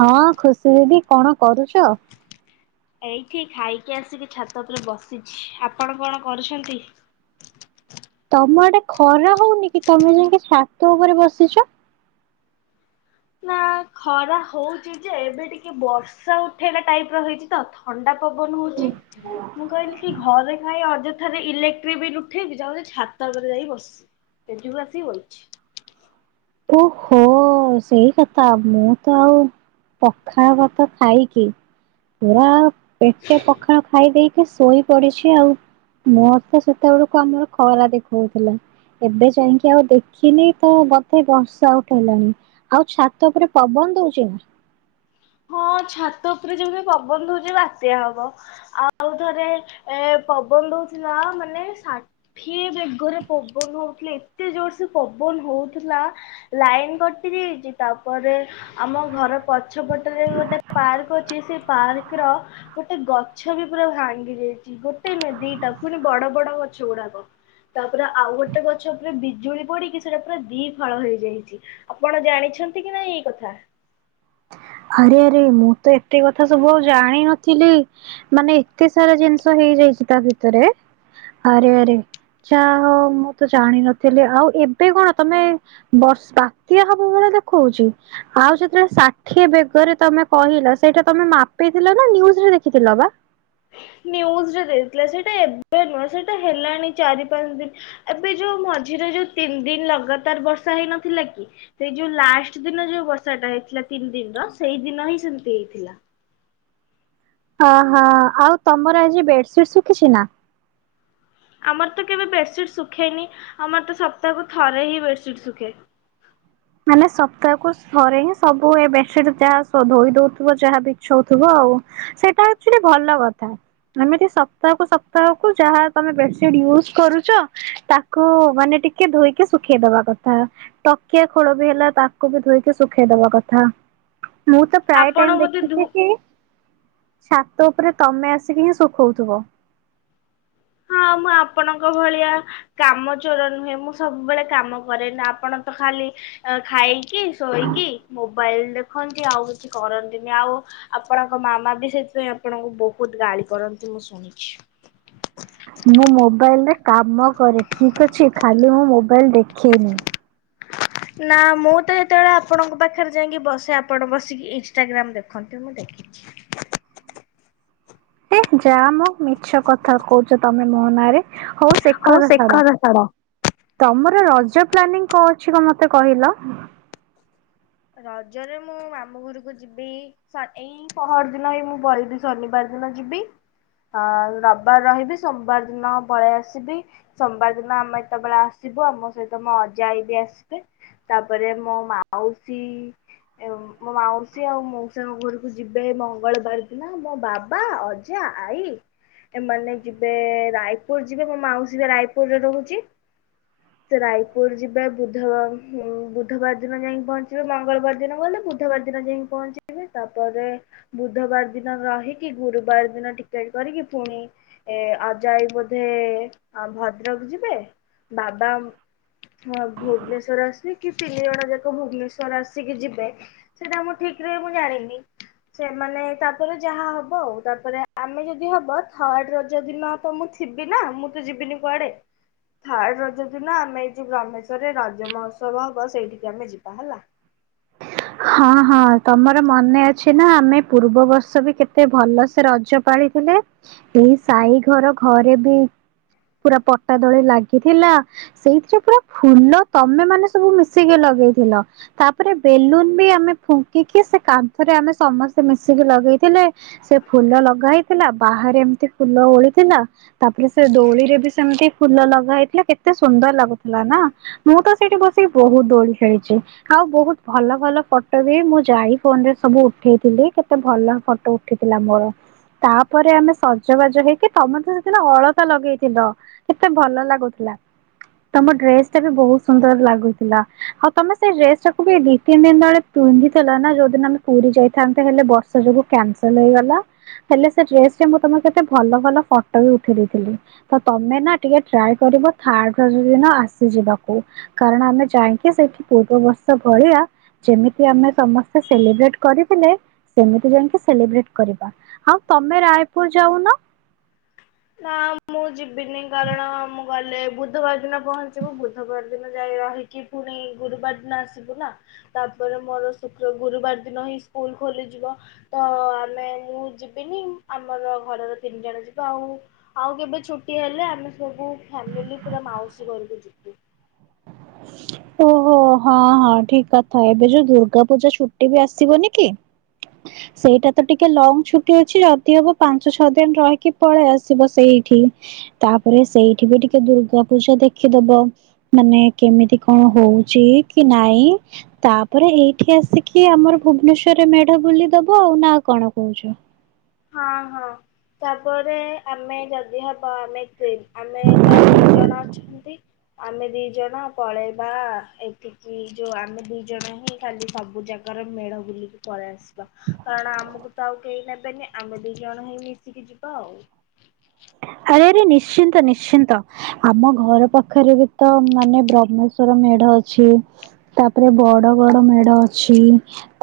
ହଁ ଖୁସି ଦିଦି କଣ କରୁଛ? ଏଇଠି ଖାଇକି ଆସିକି ଛାତ ଉପରେ ବସିଛି, ଆପଣ କଣ କରୁଛନ୍ତି? ତମଆଡ଼େ ଖରା ହଉନି କି ତମେ ଯାଇଁକି ଛାତ ଉପରେ ବସିଛ? ନା ଖରା ହଉଛି ଯେ ଏବେ ଟିକେ ବର୍ଷା ଉଠେଇଲା ଟାଇପର ହେଇଛି ତ ଥଣ୍ଡା ପବନ ହଉଛି ମୁଁ କହିଲି କି ଘରେ ଖାଇ ଅଯ ଠାରେ ଇଲେକ୍ଟ୍ରି ବିଲ୍ ଉଠେଇକି ଯାଉଛି ଛାତରେ ଉପରେ ଯାଇ ବସିବି, ସେଠିକୁ ଆସିକି ବଇଛି। ଓହୋ ସେଇ କଥା ମୁଁ ତ ଆଉ ପଖାଳ ଭାତ ଖାଇକି ମୁଁ ଆଉ ପେଟେ ପଖାଳ ଖାଇ ଦେଇ କି ଶୋଇ ପଡିଛି ଆଉ, ମୋତେ ସେତେବେଳକୁ ଆମର ଖରା ଦେଖଉଥିଲା। ଏବେ ଯାଇଁକି ଆଉ ଦେଖିନି ତ ବ ହେଇ ବର୍ଷା ଉଠେଇଲାଣି ଆଉ ଛାତ ଉପରେ ପବନ ଦଉଛି ନା? ହଁ ଛାତ ଉପରେ ଯେମିତି ପବନ ଦଉଛି ବାତ୍ୟା ହବ। ଆଉ ଥରେ ଏ ପବନ ଦଉଥିଲା ମାନେ ସା ଫିଏ ବେଗରେ ପବନ ହଉଥିଲା ଏତେ ଜୋରସେ ପବନ ହଉଥିଲା। ଲାଇନି କଟି ଯାଇଛି ତାପରେ ଆମ ଘର ପଛପ ଆମ ଯଉ ଗୋଟେ ପାର୍କ ଅଛି ସେଇ ପାର୍କ ର ଗୋଟେ ଗଛ ବି ପୁରା ଭାଙ୍ଗି ଯାଇଛି। ଗୋଟେ ନୁହେଁ ଦିଟା ପୁଣି ବଡ ବଡ ହଛ ଗୁଡାକ। ତାପରେ ଆଉ ଗୋଟେ ଗଛ ଉପରେ ବିଜୁଳି ପଡିକି ସେଇଟା ପୁରା ଦି ଫାଳ ହେଇଯାଇଛି। ଆପଣ ଜାଣିଛନ୍ତି କି ନାଇ ଏଇ କଥା? ଆରେ ଆରେ ମୁଁ ତ ଏତେ କଥା ସବୁ ଆଉ ଜାଣିନଥିଲି। ମାନେ ଏତେ ସାରା ଜିନିଷ ହେଇଯାଇଛି ତା ଭିତରେ ଆରେ ଆରେ। ଯା ହଉ ମୁଁ ତ ଜାଣିନଥିଲି ଆଉ ଏବେ କଣ ତମେ ବଷ ବାତ୍ୟା ହବ ବେଳେ ଦେଖଉଛି ଆଉ ଯେତେବେଳେ ଷା ଠିଏ ବେଗରେ ତମେ କହିଲ ସେଇଟା ତମେ ମାପିଥିଲ ନା ନିୟୁଜି ରେ ଦେଖିଥିଲ ବା? ନ୍ୟୁଜି ରେ ଦେଇଥିଲା ସେଇଟା ଏବେ ନୁହେଁ ସେଇଟା ହେଲାଣି ଚାରି ପାଞ୍ଚ ଦିନି ଏବେ ଯୋଉ ମଝିରେ ଯୋଉ ତିନି ଦିନି ଲଗାଦାର ବର୍ଷା ହେଇନଥିଲା କି। ସେଇ ଯୋଉ ଲାଷ୍ଟ ଦିନ ଯୋଉ ବର୍ଷା ଟା ହେଇଥିଲା ତିନି ଦିନି ର ସେଇ ଦିନ ହିଁ ସେମତି ହେଇଥିଲା। ଅ ହଁ, ଆଉ ତମର ଆଜି ବେଡସିଡ ଶୁଖିଛି ନା? ଆମର ତ କେବେ ବେଡସିଡ୍ ଶୁଖେନି ଆମର ତ ସପ୍ତାହକୁ ଥରେ ହିଁ ବେଡସିଡ୍ ଶୁଖେ। ମାନେ ସପ୍ତାହକୁ ଥରେ ହିଁ ସବୁ ଏ ବେସିଡ ଯାହା ଧୋଇ ଦଉଥିବ ଯାହା ବିଛଉଥିବ ଆଉ। ସେଟା ଆଚୁୱାଲି ଭଲ କଥା। ଏମିତି ସପ୍ତାହକୁ ସପ୍ତାହକୁ ଯାହା ତମେ ବେଡସିଟି ୟୁଜ କରୁଚ ତା ତାକୁ ମାନେ ଟିକେ ଧୋଇକି ଶୁଖେଇ ଦବା କଥା, ଟକିଆ ଖୋଳ ବି ହେଲା ତାକୁ ବି ଧୋଇକି ଶୁଖେଇଦବା କଥା। ମୁଁ ତ ପ୍ରାୟ ଆପଣ ଟାଇମି ବୋଧେ ଧୁ ଦେଖିଛି କି ଛାତ ଉପରେ ତମେ ଆସିକି ହିଁ ଶୁଖଉଥିବ। ହଁ ମୁଁ ଆପଣଙ୍କ ଭଳିଆ କାମ ଚୋର ନୁହେଁ, ମୁଁ ସବୁବେଳେ କାମ କରେ ଆପଣ ତ ଖାଲି ଖାଇକି ଶୋଇକି ମୋବାଇଲ ଦେଖନ୍ତି ଆଉ କିଛି କରନ୍ତିନି, ଆଉ ଆପଣଙ୍କ ମାମା ବି ସେଥିପାଇଁ ଆପଣଙ୍କୁ ବହୁତ ଗାଳି କରନ୍ତି ମୁଁ ଶୁଣିଛି। ମୁଁ ମୋବାଇଲରେ କାମ କରେ ଠିକି ଅଛି ଖାଲି ମୁଁ ମୋବାଇଲ ଦେଖେନି। ନା ମୁଁ ତ ଯେତେବେଳେ ଆପଣଙ୍କ ପାଖରେ ଯାଇକି ବସେ ଆପଣ ବସିକି ଇନଷ୍ଟାଗ୍ରାମ ଦେଖନ୍ତି, ମୁଁ ଦେ ଦେଖିଚି। ହେ ଯା ମ ମିଛ କଥା କହୁଛ ତମେ ମୋ ନାରେ ହଉ। ସେ କଥା ଛାଡ, ତମର ରଜ ପ୍ଲାନିଂ କଁ ଅଛି କ ମତେ କହିଲ? ରଜରେ ମୁଁ ମାମୁଘର ମୁଁ ଯିବି ଶନି ଏଇ ପହର ଦିନ ହେଇ ମୁଁ ପହିଲି ଶନିବାର ଦିନ ଯିବି। ହଃ ରବିବାର ରହିବି ସୋମବାର ଦିନ ପଳି ଆସିବି। ସୋମବାର ଦିନ ଆମେ ଯେତେବେଳେ ଆସିବୁ ଆମ ସହିତ ମୋ ଅଜା ଆଈ ବି ଆସିବେ। ତାପରେ ମୋ ମାଉସୀ ମୋ ମାଉସୀ ଆଉ ମଉସା ଙ୍କ ଘରୁ କୁ ଯିବେ ମଙ୍ଗଳବାର ଦିନ ମୋ ବାବା ଅଜା ଆଈ। ଏମାନେ ଯିବେ ରାୟପୁରୁ ଯିବେ ମୋ ମାଉସୀ ବା ରାୟପୁରରେ ରହୁଛି। ସେ ରାୟପୁରୁ ଯିବେ ବୁଧ ବୁଧବାର ଦିନ ଯାଇ କି ପହଞ୍ଚି ଯିବେ ମଙ୍ଗଳବାର ଦିନ ଗଲେ ବୁଧବାର ଦିନ ଯାଇକି ପହଞ୍ଚିବେ ତାପରେ ବୁଧବାର ଦିନ ରହିକି ଗୁରୁବାର ଦିନ ଟିକେଟ କରିକି ପୁଣି ଏ ଅଜା ଆଈ ବୋଧେ ଭଦ୍ରକ ଯିବେ ବାବା ହଁ ଭୁବନେଶ୍ଵର ଆସିବେ କି ତିନି ଜଣ ଯାକ ଭୁବନେଶ୍ଵ [unintelligible] ଆସିକି ଯିବେ ସେଇଟା ମୁଁ ଠିକ ରେ ମୁଁ ଜାଣିନି। ସେମାନେ ତାପରେ ଯାହା ହବ ଆଉ, ତାପରେ ଆମେ ଯଦି ହବ ଥର୍ଡ ରଜ ଦିିନ ତମୁ ଥିବି ନା, ମୁଁ ତ ଯିବିନି କୁଆଡେ? ଥାର୍ଡ ରଜ ଦିନ, ଆମେ ଏଇ ଯୋଉ ବ୍ରହମେଶ୍ଵରରେ ରଜ ମହୋତ୍ସବ ହବ, ସେଇଠିକି ଆମେ ଯିବା ହେଲା। ହଁ ହଁ, ତମର ମନେ ଅଛି ନା, ଆମେ ପୂର୍ବବର୍ଷ ବି କେତେ ଭଲ ସେ ରଜ ପାଳିଥିଲେ, ଏଇ ସାଇ ଘର ଘରେ ବି ପୁରା ପଟା ଦୋଳି ଲାଗିଥିଲା। ସେଇଥିରେ ପୁରା ଫୁଲ ତମେ ମାନେ ସବୁ ମିଶିକି ଲଗେଇଥିଲ, ତାପରେ ବେଲୁନ୍ ବି ଆମେ ଫୁଙ୍କିକି, ସେ କାନ୍ଥରେ ଆମେ ସମସ୍ତେ ମିଶିକି ଲଗେଇଥିଲେ। ସେ ଫୁଲ ଲଗା ହେଇଥିଲା, ବାହାରେ ଏମିତି ଫୁଲ ଓଳିଥିଲା। ତାପରେ ସେ ଦୋଳିରେ ବି ସେମିତି ଫୁଲ ଲଗା ହେଇଥିଲା, କେତେ ସୁନ୍ଦର ଲାଗୁଥିଲା ନା? ମୁଁ ତ ସେଠି ବସିକି ବହୁତ ଦୋଳି ଖେଳିଚି, ଆଉ ବହୁତ ଭଲ ଭଲ ଫଟୋ ବି ମୁଁ ଯାଇ ଫୋନ ରେ ସବୁ ଉଠେଇଥିଲି, କେତେ ଭଲ ଫଟୋ ଉଠିଥିଲା ମୋର। ତାପରେ ଆମେ ସଜବାଜ ହେଇକି, ତମେ ତ ସେଦିନ ଅଳତା ଲଗେଇଥିଲ। କେତେ ଭଲ ଲାଗୁଥିଲା। ତମ ଡ୍ରେସ ଟା ବି ବହୁତ ସୁନ୍ଦର ଲାଗୁଥିଲା ଆଉ ତମେ ସେଇ ଡ୍ରେସ ଟାକୁ ବି ଦି ତିନି ଦିନି ତଳେ ପିନ୍ଧିଥିଲା ନା? ଯୋଉଦିନ ଆମେ ପୁରୀ ଯାଇଥାନ୍ତେ, ହେଲେ ବର୍ଷା ଯୋଗୁ କ୍ୟାନସଲ ହେଇଗଲା। ହେଲେ ସେ ଡ୍ରେସ୍ ରେ ମୁଁ ତମ କେତେ ଭଲ ଭଲ ଫଟୋ ବି ଉଠେଇ ଦେଇେଥିଲି। ତ ତମେ ନା ଟିକେ ଟ୍ରାଏ କରିବ, ଥାର୍ଡ ଦିନ ଆସିଯିବାକୁ। କାରଣ ଆମେ ଯାଇକି, ସେଇଠି ପୂର୍ବ ବର୍ଷ ଭଳିଆ ଯେମିତି ଆମେ ସମସ୍ତେ ସେଲିବ୍ରେଟ୍ କରିଥିଲେ, ସେମିତି ଯାଇକି ସେଲିବ୍ରେଟ୍ କରିବା। ହଉ ତମେ ରାୟପୁର ଯାଉନ? ନା ମୁଁ ଯିବିନି, କାରଣ ମୁଁ ଗଲେ ବୁ ବୁଧବାର ଦିନ ପହଞ୍ଚିବୁ, ବୁଧବାର ଦିନ ଯାଇ ରହିକି ପୁଣି ଗୁରୁବାର ଦିନ ଆସିବୁ ନା। ତାପରେ ମୋର ଶୁକ୍ର ଗୁରୁବାର ଦିନ ହିଁ ସ୍କୁଲ ଖୋଲିଯିବ। ତ ଆମେ ମୁଁ ଯିବିନି, ଆମର ଘରର ତିନି ଜଣ ଯିବେ ଆଉ। ଆଉ କେବେ ଛୁଟି ହେଲେ, ଆମେ ସବୁ ଫ୍ୟାମିଲି ପୁରା ମାଉସୀ ଘରକୁ ଯିବୁ। [inaudible] ଓହୋ, ହଁ ହଁ, ଠିକ୍ କଥା, ଏବେ ଯୋଉ ଦୁର୍ଗା ପୂଜା ଛୁଟି ବି ଆସିବନି କି [inaudible] ସେଇଟା ତ ଟିକେ ଲଙ୍ଗ ଛୁଟି ଅଛି, ଯଦି ହବ ପାଞ୍ଚ ଛଅ ଦିନ ରହିକି ପଳେଇ ଆସିବ ସେଇଠି। ତାପରେ ସେଇଠି ବି ଟିକେ ଦୁର୍ଗା ପୂଜା ଦେଖିଦବ, ମାନେ କେମିତି କଣ ହଉଚି, କି ନାଇଁ ତାପରେ ଏଇଠି ଆସିକି ଆମର ଭୁବନେଶ୍ୱରରେ ମେଢ ବୁଲି ଦବ ଆଉ, ନା କଣ କହୁଚ? ହଁ ହଁ, ତାପରେ ଆମେ ଯଦି ହବ, ଆମେ ଦି ଆମେ ତ ଦି ଜଣ ଅଛନ୍ତି। ଆମେ ଦି ଜଣ ପଳେଇବା ଏଠିକି, ଯୋଉ ଆମେ ଦି ଜଣ ହିଁ ଖାଲି ସବୁ ଜାଗା କାର ମେଢ ବୁଲିକି ପଳେଇ ଆସିବା, କାରଣ ଆମକୁ ତ ଆଉ କେହି ନେବେନି। ଆମେ ଦି ଜଣ ହେଇ ମିଶିକି ଯିବା ଆଉ। ହାଏରେ ନିଶ୍ଚିନ୍ତ ନିଶ୍ଚିନ୍ତ। ଆମ ଘର ପାଖରେ ଗୋଟେ ମାନେ ବ୍ରାହ୍ମେଶ୍ଵର ମେଢ ଅଛି। ତାପରେ ବଡ ବଡ ମେଢ ଅଛି।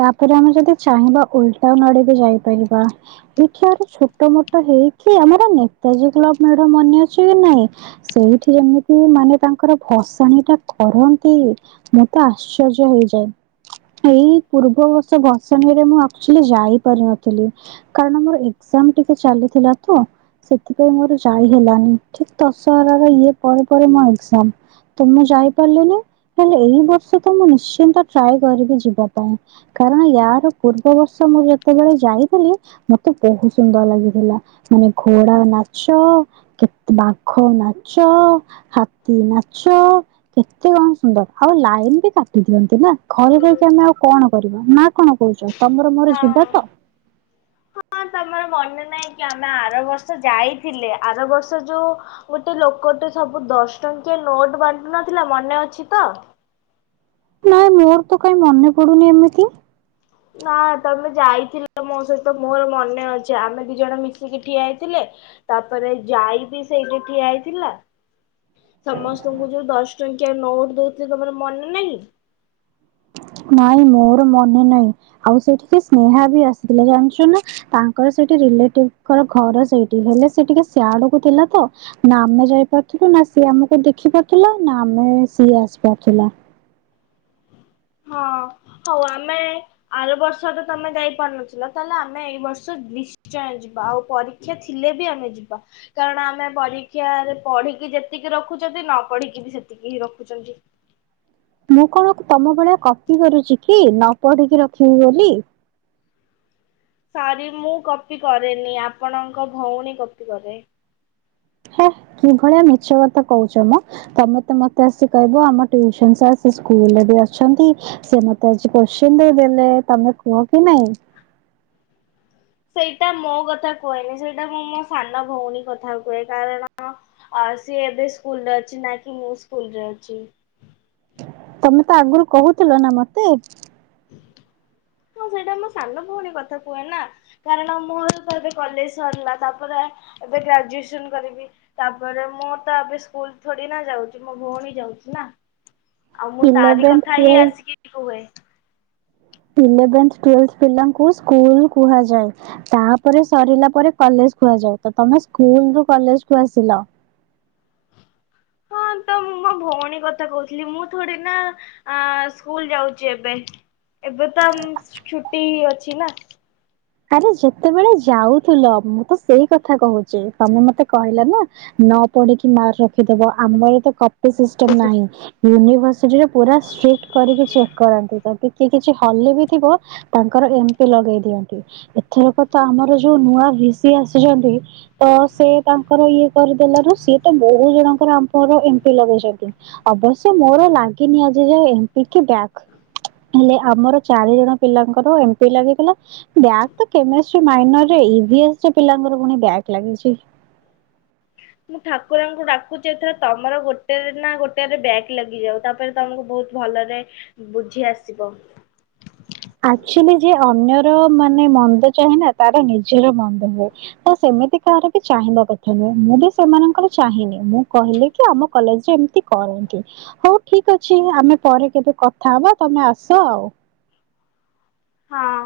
ତାପରେ ଆମେ ଯଦି ଚାହିଁବା, ଉଲଟା ନଡ ବି ଯାଇପାରିବା। ଏଇଠି ଆର ଛୋଟ ମୋଟ ହେଇକି, ଆମର ନେତାଜୀ କ୍ଲବ ମୋର ମନେ ଅଛି କି ନାଇଁ? ସେଇଠି ଆମକୁ ମାନେ ତାଙ୍କର ଭସାଣି ଟା କରନ୍ତି ମୁଁ ତ ଆଶ୍ଚର୍ଯ୍ୟ ହେଇଯାଏ। ଏଇ ପୂର୍ବବର୍ଷ ଭସାଣିରେ ମୁଁ ଆକ୍ଚୁଆଲି ଯାଇପାରିନଥିଲି। କାରଣ ମୋର ଏକ୍ଜାମ ଟିକେ ଚାଲିଥିଲା ତ। ସେଥିପାଇଁ ମୋର ଯାଇ ହେଲାନି ଠିକ୍ ଦଶହରାର ଇଏ ପରେ ପରେ ମୋ ଏକ୍ଜାମ। ତ ମୁଁ ଯାଇପାରିଲିନି ହେଲେ ଏଇ ବର୍ଷ ତ ମୁଁ ନିଶ୍ଚିନ୍ତ ଟ୍ରାଏ କରିବି ଯିବା ପାଇଁ। କାରଣ ୟାର ପୂର୍ବବର୍ଷ ମୁଁ ଯେତେବେଳେ ଯାଇଥିଲି ମତେ ବହୁତ ସୁନ୍ଦର ଲାଗିଥିଲା। ମାନେ ଘୋଡା ନାଚ, କେତେ ବାଘ ନାଚ, ହାତୀ ନାଚ, କେତେ କଣ ସୁନ୍ଦର ଆଉ ଲାଇନ ବି କାଟି ଦିଅନ୍ତି ନା। ଘରେ ଯାଇକି ଆମେ ଆଉ କଣ କରିବା ନା କଣ କହୁଛ ତମର ମୋର ଯିବା ତ? ହ ତମର ମନେ ନାହିଁ କି ଆମେ ଆର ବର୍ଷ ଯାଇଥିଲେ, ଆର ବର୍ଷ ଯୋଉ ଗୋଟେ ଲୋକଟେ ସବୁ ଦଶ ଟଙ୍କିଆ ନୋଟ ବାଣ୍ଟୁ ନଥିଲା, ମନେ ଅଛି ତ ନାଇଁ ମୋର ତ କାଇହିଁ ମନେ ପଡୁନି ଏମିତି, ନା ତମେ ଯାଇଥିଲ ମୋ ସହିତ ମୋର ମନେ ଅଛି ଆମେ ଦି ଜଣ ମିଶିକି ଠିଆ ହେଇଥିଲେ। ତାପରେ ଯାଇ ବିି ସେଇଠି ଠିଆ ହେଇଥିଲା। ସମସ୍ତଙ୍କୁ ଯୋଉ ଦଶ ଟଙ୍କିଆ ନୋଟ ଦେଇଥିଲ ତମର ମନେ ନାହିଁ। ନାଇଁ ମୋର ମନେ ନାହିଁ। ଆଉ ସେଇଠିକି ସ୍ନେହା ବି ଆସିଥିଲା ଜାଣିଛୁ ନା? ତାଙ୍କର ସେଇଠି ରିଲେଟିଭଙ୍କର ଘର ସେଇଠି ହେଲେ, ସେ ଟିକେ ସିଆଡକୁ ଥିଲା ତ ନା ଆମେ ଯାଇପାରୁଥିଲୁ, ନା ସିଏ ଆମକୁ ଦେଖି ପାରୁଥିଲା, ନା ଆମେ ସିଏ ଆସିପାରୁଥିଲା। ହଁ ହଉ ଆମେ ଆର ବର୍ଷ ତ ତମେ ଯାଇପାରୁନଥିଲ, ତାହେଲେ ଆମେ ଏଇ ବର୍ଷ ଯି ନିଶ୍ଚୟ ଯିବା ଆଉ ପରୀକ୍ଷା ଥିଲେ ବି ଆମେ ଯିବା। କାରଣ ଆମେ ପରୀକ୍ଷାରେ ପଢିକି ଯେତିକି ରଖୁଛନ୍ତି, ନ ପଢିକି ବି ସେତିକି ହିଁ ରଖୁଛନ୍ତି। ମୁଁ କଣ ତମ ଭଳିଆ କଫି କରୁଛି କି ନ ପଢିକି ରଖିବି ବୋଲି। ସରି ମୁଁ କପି କରେନି ଆପଣଙ୍କ ଭଉଣୀ କପି କରେ। ହେଁ କିଭଳିଆ ମିଛ କଥା କହୁଛ ମ, ତମେ ତ ମତେ ଆସି କହିବ ଆମ ଟ୍ୟୁସନ ସାର୍ ସେ ସ୍କୁଲରେ ବି ଅଛନ୍ତି। ସେ ମତେ ଆଜି କୋଶ୍ଚିନ୍ ଦେଇଦେଲେ ତମେ କୁହ କି ନାଇଁ? ସେଇଟା ମୋ କଥା କୁହେନି ସେଇଟା ମୁଁ ମୋ ସାନ ଭଉଣୀ କଥା କୁହେ, କାରଣ ଆ ସିଏ ଏବେ ସ୍କୁଲରେ ଅଛି ନା କି ମୁଁ ସ୍କୁଲ ରେ ଅଛି। ତମେ ତ ଆଗରୁ କହୁଥିଲ ନା ମତେ। ହୁଁ ହଁ, ସେଇଟା ମୋ ସାନ ଭଉଣୀ କଥା କୁହେ ନା, କାରଣ ମୋର ତ ଏବେ କଲେଜ ସରିଲା। ତାପରେ ଏବେ ଗ୍ରାଜୁଏସନ କରିବି। ତାପରେ ମୁଁ ତ ଏବେ ସ୍କୁଲ ଥୋଡି ନା ଯାଉଛି। ମୋ ଭଉଣୀ ଯାଉଛି ନା, ଆଉ ମୁଁ ତାରି ଇଲେଭେନ୍ଥ କଥା ହିଁ ଟୁଏଲ୍ଭ ଆସିକି କୁହେ। ଇଲେଭେନ୍ଥ, ଟୁଏଲେଭ୍ ପିଲାଙ୍କୁ ସ୍କୁଲ କୁହାଯାଏ। ତାପରେ ସରିଲା ପରେ କଲେଜ କୁହାଯାଏ। ତ ତମେ ସ୍କୁଲ ରୁ କଲେଜ କୁ ଆସିଲ। ହଁ, ତ ମୁଁ ମୁଁ ମୋ ଭଉଣୀ କଥା କହୁଥିଲି, ମୁଁ ଥୋଡି ନା ସ୍କୁଲ ଯାଉଛି ଏବେ। ଏବେ ତ ଛୁଟି ଅଛି ନା, ଆରେ ଯେତେବେଳେ ଯାଉଥିଲ, ମୁଁ ତ ସେଇ କଥା କହୁଛି ତମେ ମତେ କହିଲା ନା, ନ ପଢିକି ମାର୍କ ରଖିଦବ, ଆମର ତ କପି ସିଷ୍ଟମ ନାହିଁ। ୟୁନିଭର୍ସିଟିରେ ପୁରା ଷ୍ଟ୍ରିଟ କରିକି ଚେକ୍ କରନ୍ତି। ଯଦି କିଏ କିଛି ହଲି ବି ଥିବ ତାଙ୍କର ଏମତି ଲଗେଇ ଦିଅନ୍ତି। ଏଥରକ ତ ଆମର ଯୋଉ ନୂଆ ହିସି ଆସିଛନ୍ତି ତ ସେ ତାଙ୍କର ଇଏ କରିଦେଲାରୁ ସିଏ ତ ବହୁତ ଜଣଙ୍କର ଆମର ଏମପି ଲଗେଇଛନ୍ତି। ଅବଶ୍ୟ ମୋର ଲାଗିନି ଆଜି ଯା ଏମପି କି ବ୍ୟାକ୍। ହେଲେ ଆମର ଚାରି ଜଣ ପିଲାଙ୍କର ଏମ ପି ଲାଗିଥିଲା। ବ୍ୟାଗ୍ ତ କେମଷ୍ଟି ମାଇନର ରେ ଇଭି ଏସ ପିଲାଙ୍କର ପୁଣି ବ୍ୟାଗ ଲାଗିଚି। ମୁଁ ଠାକୁରାଙ୍କୁ ଡାକୁଛି ଏଥର ତମର ଗୋଟେରେ ନା ଗୋଟେ ରେ ବ୍ୟାଗ୍ ଲାଗିଯାଉ ତା ପରେ ତୁମକୁ ବହୁତ ଭଲରେ ବୁଝି ଆସିବ। ଆଚୁଏଲି ଯିଏ ଅନ୍ୟର ମାନେ ମନ୍ଦ ଚାହେଁ ନା ତାର ନିଜର ମନ୍ଦ ହୁଏ। ତ ସେମିତି କାହାର ବି ଚାହିଁବା କଥା ନୁହେଁ ମୁଁ ବି ସେମାନଙ୍କର ଚାହିଁନି। ମୁଁ କହିଲେ କି ଆମ କଲେଜରେ ଏମିତି କରନ୍ତି ହଉ ଠିକ୍ ଅଛି ଆମେ ପରେ କେବେ କଥା ହବା ତମେ ଆସ ଆଉ। ହଁ।